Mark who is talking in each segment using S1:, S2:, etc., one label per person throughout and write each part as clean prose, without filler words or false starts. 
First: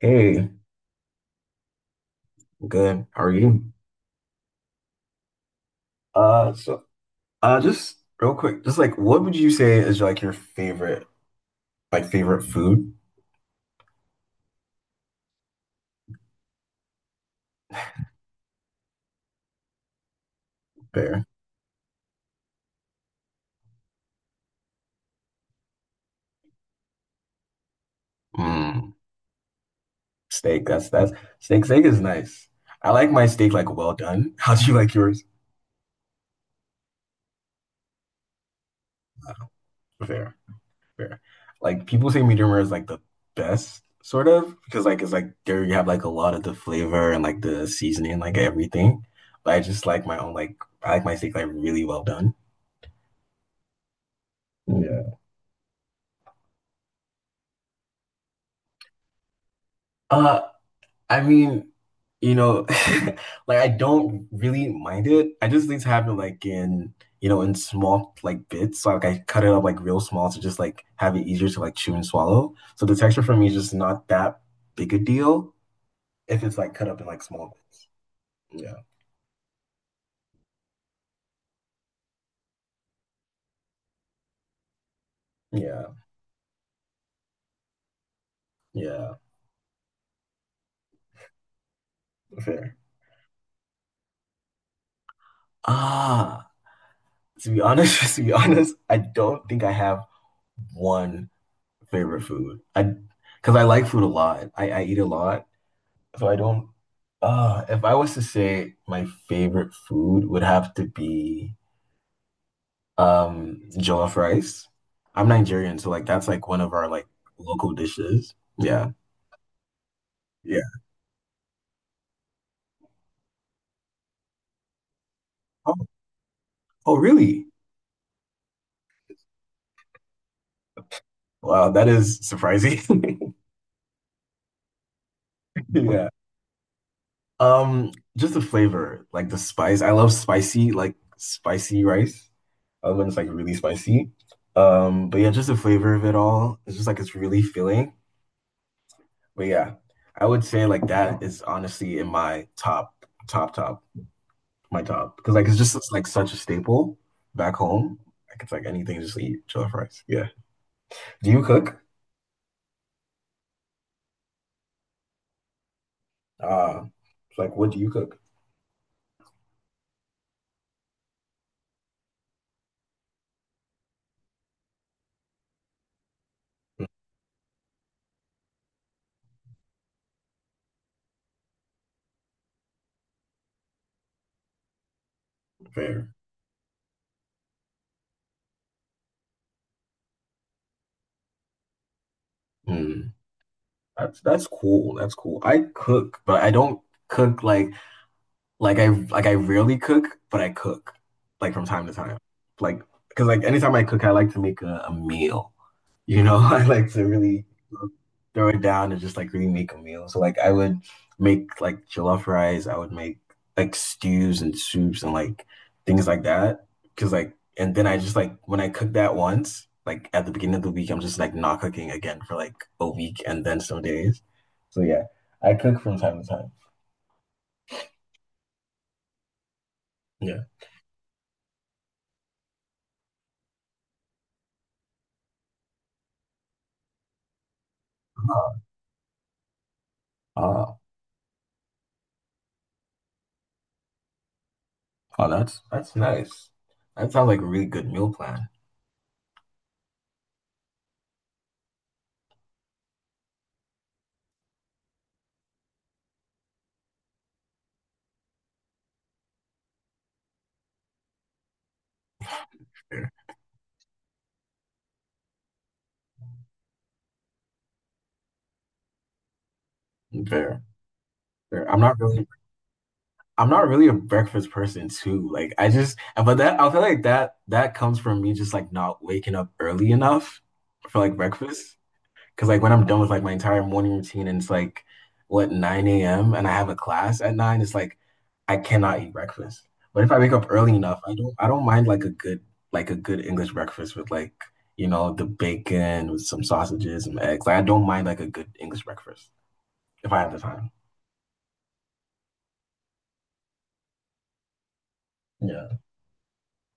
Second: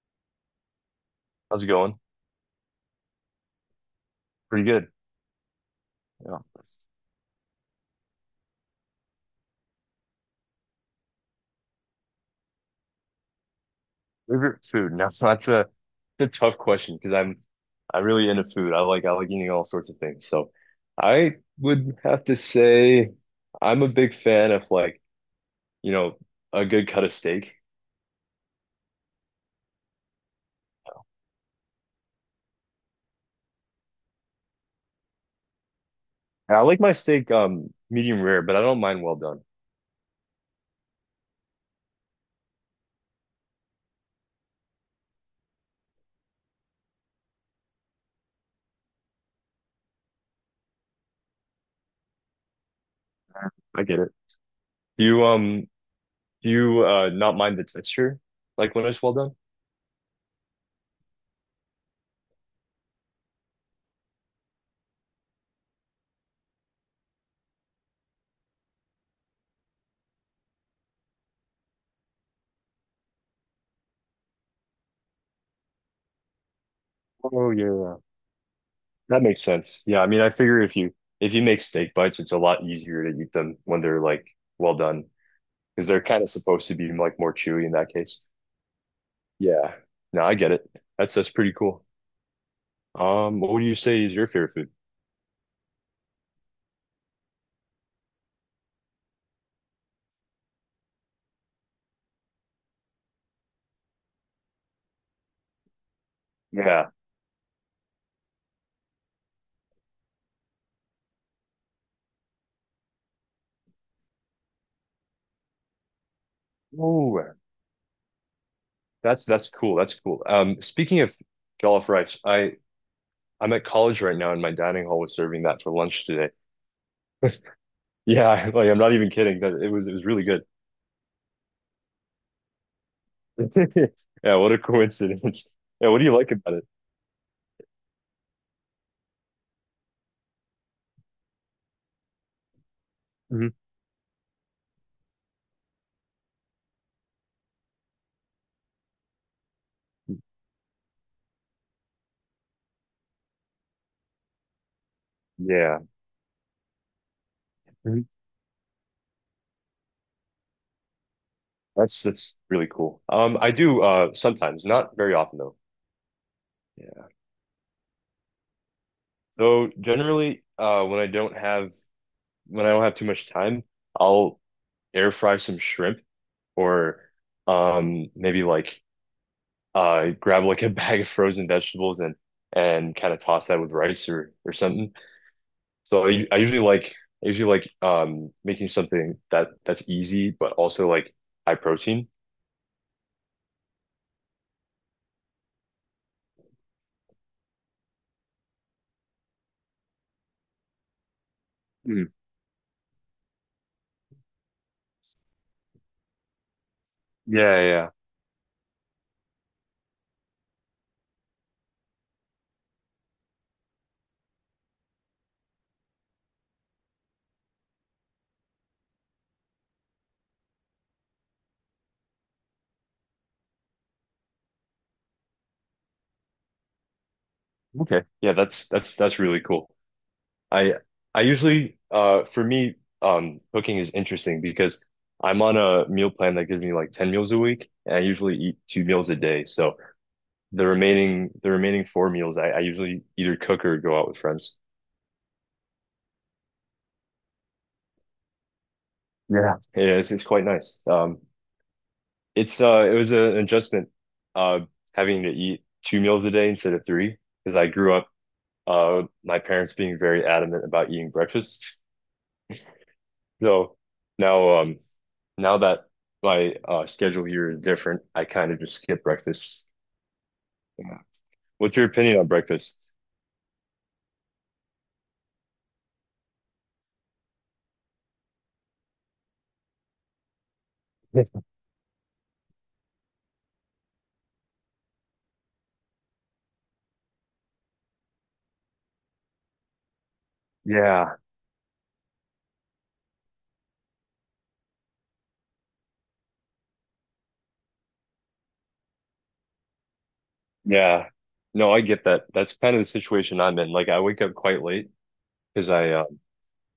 S1: Hey,
S2: How's it going?
S1: good. How are you?
S2: Pretty good. Yeah.
S1: So just real quick, just like what would you say is like your favorite, like favorite food
S2: Favorite food? Now so that's a tough question because I'm really into food. I like eating all sorts of things. So
S1: there?
S2: I would have to say I'm a big fan of you know, a good cut of steak.
S1: Mm, Steak. That's steak. Steak is nice. I like my steak like well done. How do you like yours?
S2: And I like my steak medium rare, but I don't mind well done.
S1: Fair, fair. Like people say medium rare is like the best, sort of, because like it's like there you have like a lot of the flavor and like the seasoning, like everything. But I just like my own like I like my steak like really well done.
S2: I get it.
S1: Yeah.
S2: Do you um do you not mind the texture like when it's well done?
S1: Uh, I mean, you know, like I don't really mind it. I just need to have it like in, in small like bits. So like I cut it up like real small to just like have it easier to like chew and swallow. So the texture for me is just not that big a deal if it's like cut up in like
S2: Oh
S1: small bits.
S2: yeah.
S1: Yeah.
S2: That makes sense. Yeah, I mean, I figure if you make steak bites, it's a lot easier to eat them when they're like well done
S1: Yeah.
S2: because they're kind of supposed to be like more chewy in that case.
S1: Yeah.
S2: Yeah. No, I get it. That's pretty cool.
S1: Fair.
S2: What would you say is your favorite food?
S1: Ah, to be honest, I don't think I have one favorite food. I Because I like food a lot. I eat a lot. So I don't.
S2: Yeah.
S1: If I was to say my favorite food would have to be jollof rice. I'm Nigerian, so like that's like one of our like
S2: Oh,
S1: local dishes. Yeah.
S2: that's cool. That's cool.
S1: Yeah.
S2: Speaking of jollof rice, I'm at college right now, and my dining hall was serving that for
S1: Oh,
S2: lunch today.
S1: oh really?
S2: Yeah, like I'm not even kidding. That it was really good.
S1: Wow, that is surprising.
S2: Yeah, what a coincidence. Yeah, what do
S1: Yeah.
S2: you like about it?
S1: Just the flavor, like the spice. I love spicy, like spicy rice. I love when it's like
S2: Mhm.
S1: really spicy. But yeah, just the flavor of it all. It's just like it's really filling. But yeah, I would say like that is honestly in my top, top, top, my top. Because like it's just
S2: Yeah.
S1: it's, like such a staple back home. Like it's like anything, just eat chili fries. Yeah. Do you cook?
S2: That's really cool. I do sometimes, not very often though.
S1: Uh,
S2: Yeah.
S1: it's like what do you cook?
S2: So generally, when I don't have too much time, I'll air fry some shrimp or maybe like grab like a bag of frozen vegetables and kind of toss that with rice or something.
S1: Fair.
S2: So I usually like making something that that's easy but also like high protein.
S1: Mm. That's cool. That's cool. I cook, but I don't cook like, like I rarely cook, but I cook like from time to
S2: Mm.
S1: time. Like because like anytime I cook, I like to make a meal. You know, I like to really
S2: Yeah.
S1: throw it down and just like really make a meal. So like I would make like jollof rice, I would make like stews and soups and like things like that. Because like and then I just like when I cook that once, like at the beginning of the week, I'm just like not cooking again for like a week and then some days. So yeah, I cook from time to time.
S2: Okay. Yeah, that's really cool.
S1: Yeah.
S2: I I usually for me cooking is interesting because I'm on a meal plan that gives me like 10 meals a week and I usually eat two meals a day. So the
S1: Uh,
S2: remaining the remaining four meals I usually either cook or go out with friends.
S1: oh, that's nice. That sounds like a really good meal plan.
S2: Yeah. Yeah, it's quite nice. Um, it's it was an adjustment uh having to eat two meals a day instead of three because I grew up with my parents being very adamant about eating breakfast.
S1: Fair,
S2: So now um Now that my schedule here is different, I kind of just skip breakfast.
S1: fair,
S2: Yeah.
S1: fair.
S2: What's
S1: I'm
S2: your
S1: not
S2: opinion
S1: really
S2: on breakfast?
S1: I'm not really a breakfast person too. Like I just, but that I feel like that that comes from me just like not waking up early enough for like breakfast. Because like when I'm done with like my entire morning routine and it's like what 9 a.m. and I have a class at 9, it's like I cannot eat breakfast. But if I wake up early enough, I
S2: Yeah,
S1: don't I don't mind like a good English breakfast with like the bacon with some sausages and eggs. Like I don't mind like a good English breakfast if I have the time.
S2: yeah. No, I get that. That's kind of the situation I'm in. Like I wake up quite late because
S1: Yeah,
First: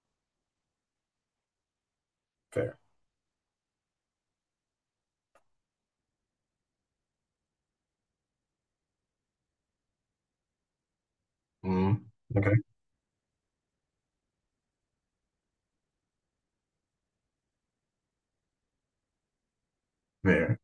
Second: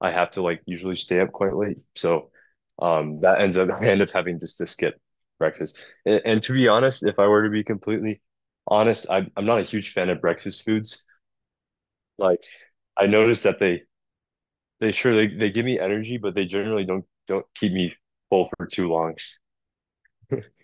S2: I have to like usually stay up quite late. So
S1: fair.
S2: that ends up I end up having just to skip breakfast. And, to be honest, if I were to be completely honest, I'm not a huge fan of breakfast foods.
S1: Mm,
S2: Like
S1: okay,
S2: I noticed that they sure they give me energy, but they generally don't keep me full for too long.
S1: fair.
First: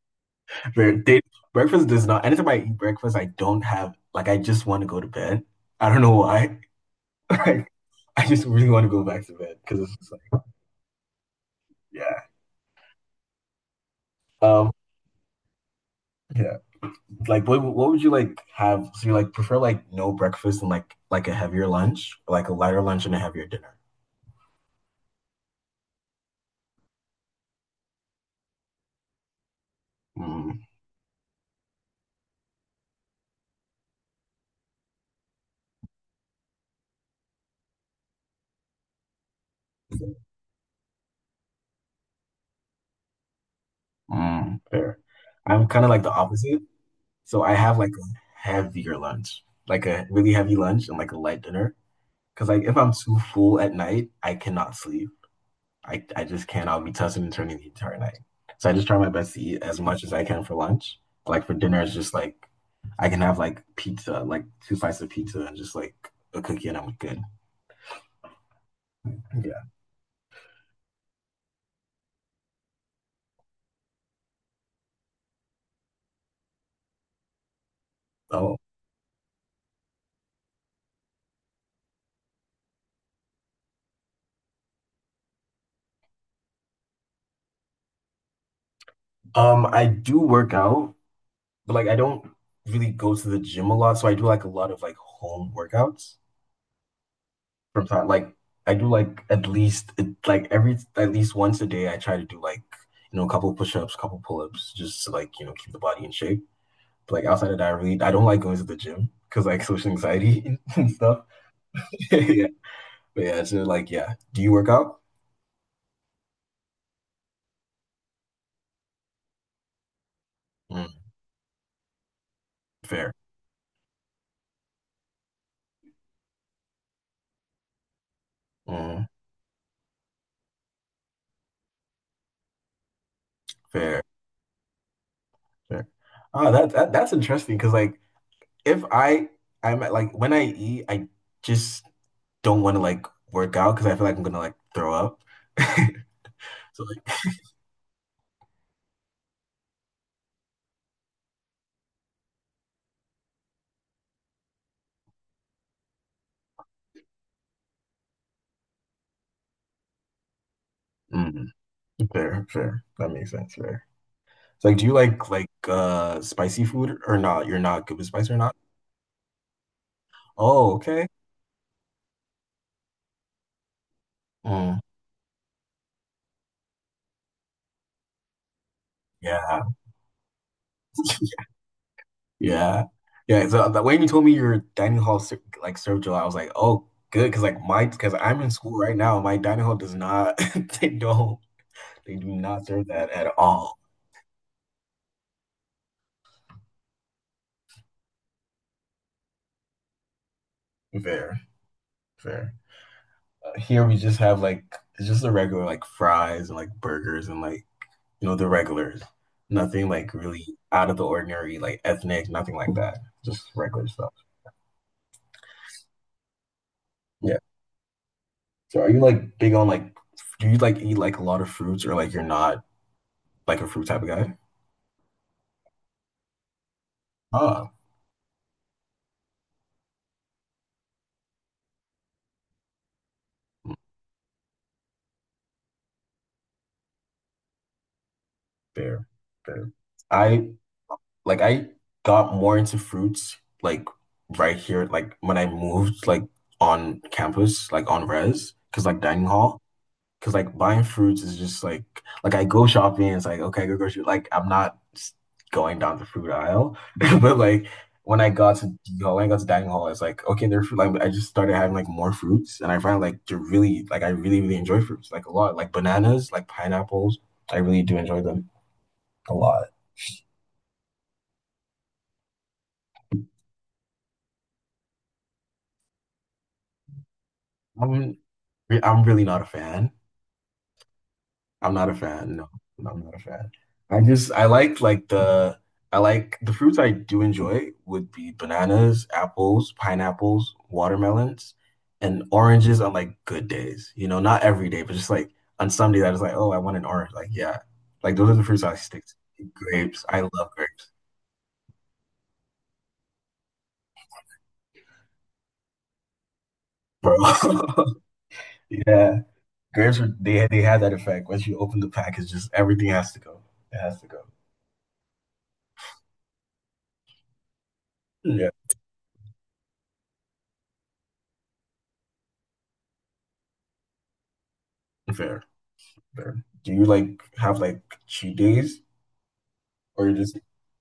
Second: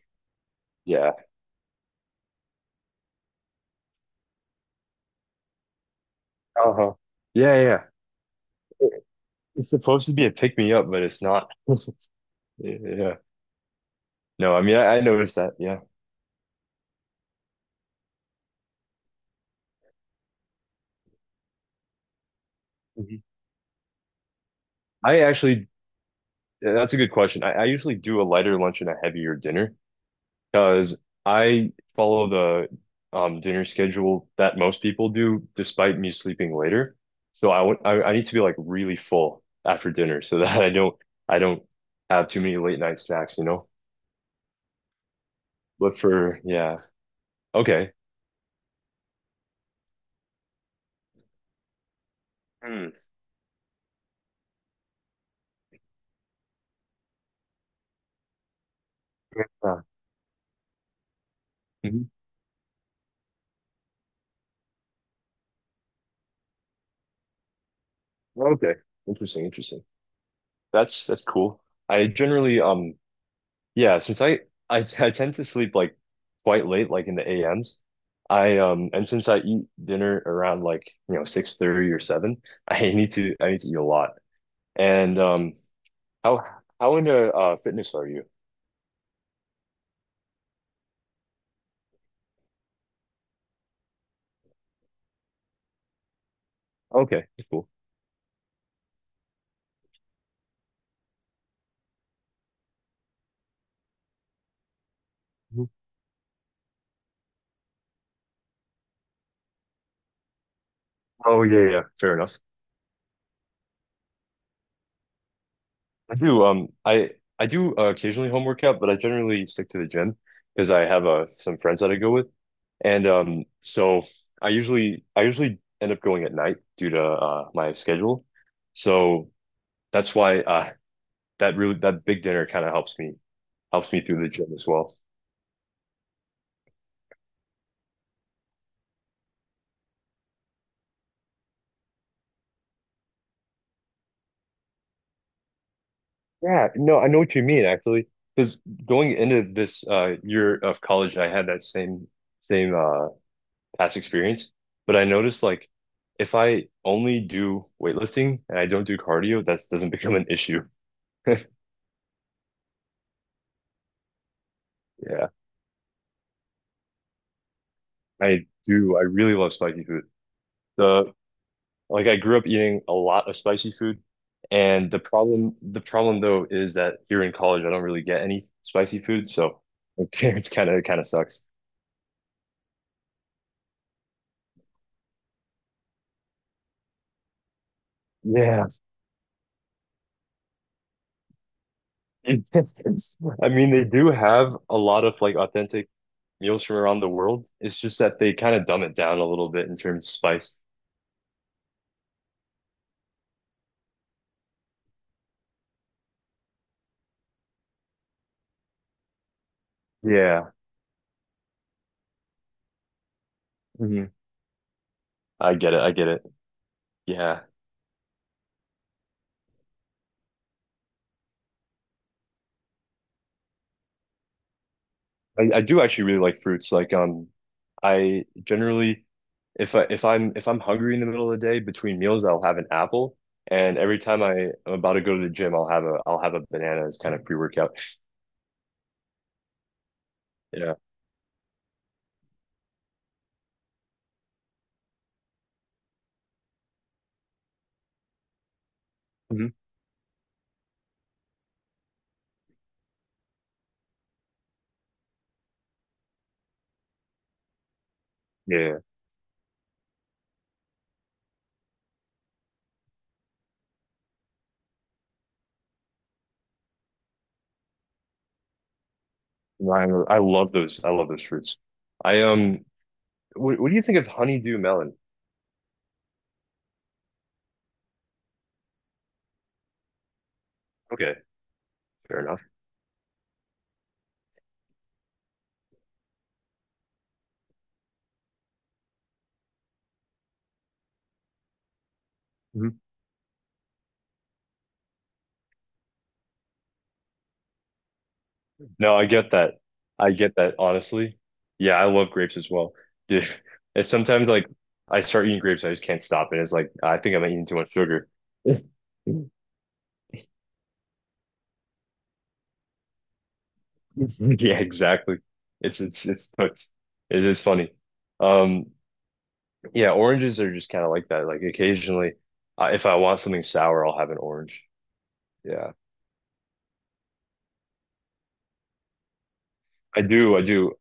S1: Bre-
S2: Yeah.
S1: they- Breakfast does not. Anytime I eat breakfast, I don't have like I just want to go to bed. I don't know why.
S2: Uh-huh. Yeah, yeah.
S1: Like I just really want to go
S2: It-
S1: back to bed
S2: It's
S1: because it's
S2: supposed
S1: just
S2: to be a
S1: like
S2: pick me up, but it's not.
S1: yeah,
S2: Yeah. No, I
S1: um,
S2: mean I noticed that. Yeah.
S1: yeah. Like what would you like have? So you like prefer like no breakfast and like a heavier lunch, or, like a lighter lunch and a
S2: Mhm.
S1: heavier dinner.
S2: I actually, that's a good question. I usually do a lighter lunch and a heavier dinner.
S1: Mm,
S2: Because I follow the dinner schedule that most people do, despite me sleeping later. So I need to be like really full after dinner so that I don't have too many late night snacks, you know?
S1: mm, fair. I'm kind of
S2: But
S1: like the
S2: for
S1: opposite.
S2: yeah,
S1: So I have like
S2: okay.
S1: a heavier lunch, like a really heavy lunch and like a light dinner. Because like if
S2: Hmm.
S1: I'm too full at night, I cannot sleep. I just can't. I'll be tossing and turning the entire night. So I just try my best to eat as
S2: Yeah.
S1: much as I can for lunch. Like for dinner, it's
S2: Mhm.
S1: just like I can have like pizza, like two slices of pizza and just like a cookie and I'm good.
S2: Okay. Interesting,
S1: Yeah.
S2: interesting. That's cool. I generally yeah, since I tend to sleep like quite late, like in the AMs.
S1: Oh.
S2: I and since I eat dinner around 6:30 or 7, I need to eat a lot. And how how into fitness are you?
S1: I do work out, but like I don't really go to the gym a lot. So I do like a lot of like home workouts
S2: Okay, cool.
S1: from time. Like I do like at least like every at least once a day I try to do like, a couple push-ups, couple pull-ups, just to like,
S2: Mhm.
S1: keep the body in shape. But, like outside of that, I don't like going to the gym because like social anxiety and stuff.
S2: Oh yeah, yeah, fair enough.
S1: yeah, but yeah, so like yeah, do you work out?
S2: I do. I do occasionally home workout, but I generally stick to the gym because I
S1: Mm,
S2: have some friends that I go with, and
S1: fair,
S2: so I usually end up going at night due to my schedule.
S1: mm,
S2: So that's why that really that big dinner kind of helps me
S1: fair,
S2: through the gym as well.
S1: fair. That's interesting because like if I I'm at, like when I eat, I just don't want to like work out because I feel like I'm gonna like throw up.
S2: Yeah,
S1: So
S2: no, I
S1: like,
S2: know what you mean actually. Because going into this year of college, I had that same past experience, but I noticed like if I only do weightlifting and I don't do cardio, that doesn't become an issue.
S1: mm, fair, fair. That makes sense. Fair. So like, do you
S2: Yeah,
S1: like spicy food or not? You're not good with spice or
S2: I
S1: not?
S2: do. I really love spicy food.
S1: Oh, okay.
S2: The Like I grew up eating a lot of spicy food,
S1: Mm,
S2: and the problem though is that here in college I don't really get any spicy food, so
S1: yeah.
S2: okay, it's kind of it kind of sucks.
S1: Yeah. Yeah. So when you told me your dining hall like served gelato, I was like, oh, good. Cause like cause I'm in
S2: Yeah.
S1: school right now. My dining hall does not, they don't, they do not serve that at
S2: I mean,
S1: all.
S2: they do have a lot of like authentic meals from around the world. It's just that they kind of dumb it down a little bit in terms of spice.
S1: Fair, fair. Here we just have like, it's just the regular like fries and like burgers and like, the regulars. Nothing like really
S2: Yeah.
S1: out of the ordinary, like ethnic, nothing like that. Just regular
S2: Hmm.
S1: stuff.
S2: I get it. I get it.
S1: Yeah.
S2: Yeah.
S1: So are you like big on like, do you like eat like a lot of fruits or like you're not like a fruit type of guy?
S2: I do actually really like fruits. Like
S1: Oh.
S2: I generally if I'm hungry in the middle of the day between meals, I'll have an apple. And every time I'm about to go to the gym, I'll have a banana as kind of pre-workout.
S1: Fair, fair. I
S2: Yeah.
S1: I got more into fruits like right here, like when I moved like on campus, like on res, because like dining
S2: Hmm.
S1: hall, because like buying fruits is just like I go shopping, it's like okay, go grocery, like I'm not going down the fruit aisle, but like
S2: Yeah.
S1: when I got to dining hall, it's like okay, they're fruit. Like I just started having like more fruits, and I find like to really like I really really enjoy fruits like a lot, like bananas, like pineapples. I really do enjoy them a lot.
S2: Ryan, I love those. I love those fruits. I what do you think of honeydew melon?
S1: I'm I'm really not a fan.
S2: Okay,
S1: I'm not a
S2: fair
S1: fan.
S2: enough.
S1: No, I'm not a fan. I just I like the I like the fruits I do enjoy would be bananas, apples, pineapples, watermelons, and oranges on like good days. You know, not every day, but just like on some days I was like, oh, I want an orange. Like, yeah. Like those are the fruits I
S2: No,
S1: stick
S2: I
S1: to.
S2: get that.
S1: Grapes.
S2: I
S1: I
S2: get
S1: love
S2: that,
S1: grapes,
S2: honestly. Yeah, I love grapes as well. Dude, it's sometimes like I start eating grapes, I just can't stop it. It's like I
S1: bro.
S2: think I'm eating too much sugar.
S1: Yeah. Grapes are they have that effect. Once you open the package, just everything has to go. It has to go.
S2: Yeah, exactly. It's it's cooked. It is funny.
S1: Yeah.
S2: Um, yeah, oranges are just kind of like that. Like occasionally, I if I want something sour, I'll have an orange.
S1: Fair.
S2: Yeah,
S1: There? Do you like have like cheat days
S2: I
S1: or you're just
S2: do. I do.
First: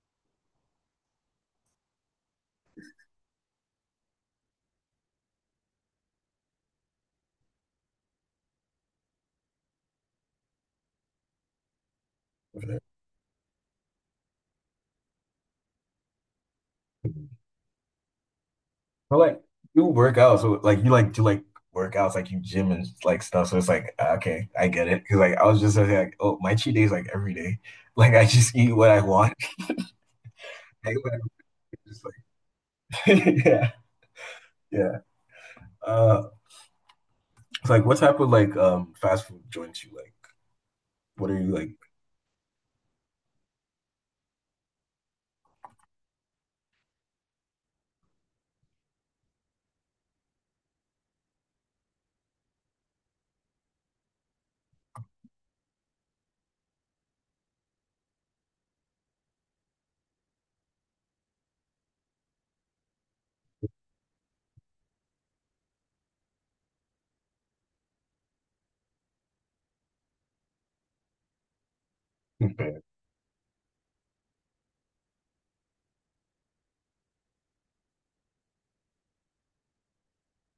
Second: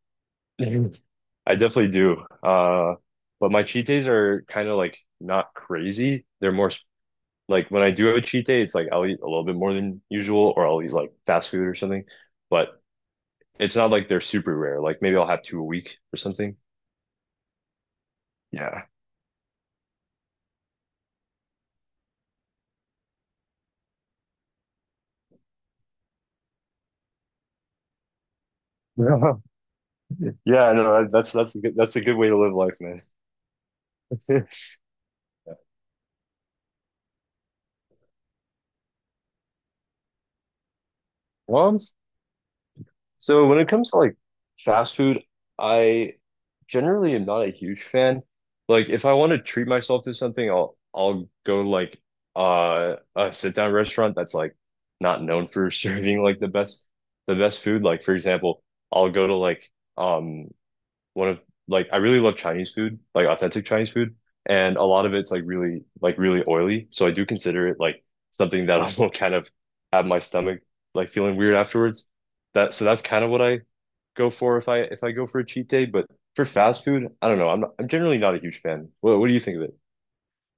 S2: I definitely do. But my cheat days are kind of like not crazy. They're more like when I do have a cheat day, it's like I'll eat a little bit more than usual, or I'll eat like fast food or something.
S1: over
S2: But
S1: there?
S2: it's not like they're super rare. Like maybe I'll have two a week or something. Yeah.
S1: But like you work out, so like you like do like workouts, like you gym and like stuff. So it's like ah, okay, I get it. Because like I was just like, oh, my cheat day is like every day. Like I just eat what I want.
S2: Yeah,
S1: I
S2: no,
S1: what I want.
S2: that's a
S1: Just
S2: good way to live life, man.
S1: like yeah, yeah. Uh, it's like what type of like fast food joints you like? What are you
S2: Well,
S1: like?
S2: I'm so when it comes to like fast food, I generally am not a huge fan. Like if I want to treat myself to something, I'll go like a sit down restaurant that's like not known for serving like the best food. Like for example, I'll go to like um one of like I really love Chinese food, like authentic Chinese food, and a lot of it's like really oily. So I do consider it like something that I will kind of have my stomach like feeling weird afterwards. That so that's kind of what I go for if I go for a cheat day. But for fast food, I don't know. I'm generally not a huge fan. What do you think of it?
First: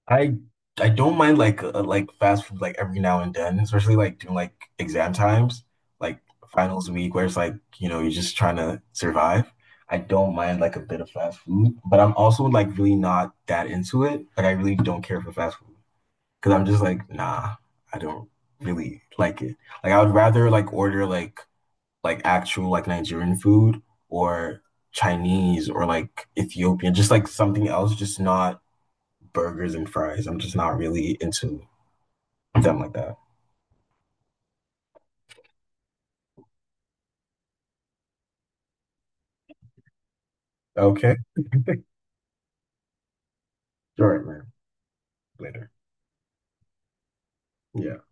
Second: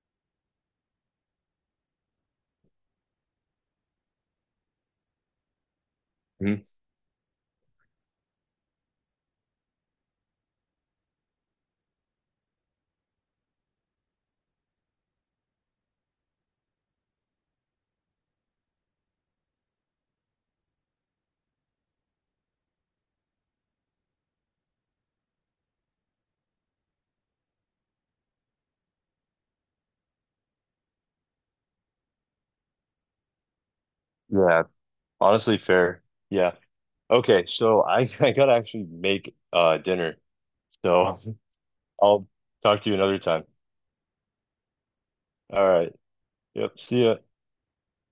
S1: I I don't mind like fast food like every now and then, especially like during like exam times, like
S2: Mhm.
S1: finals week where it's like, you're just trying to survive. I don't mind like a bit of fast food, but I'm also like really not that into it. Like I really don't care for fast food because I'm just like, nah, I don't really like it. Like I would rather like order like actual like Nigerian food or Chinese or like Ethiopian, just like something else, just not burgers and fries. I'm just not really into them like that.
S2: Yeah, honestly, fair. Yeah. Okay, so I I gotta actually make dinner.
S1: Okay.
S2: So I'll talk to you another time.
S1: All right, man.
S2: All
S1: Later.
S2: right. Yep. See ya.
S1: Yeah.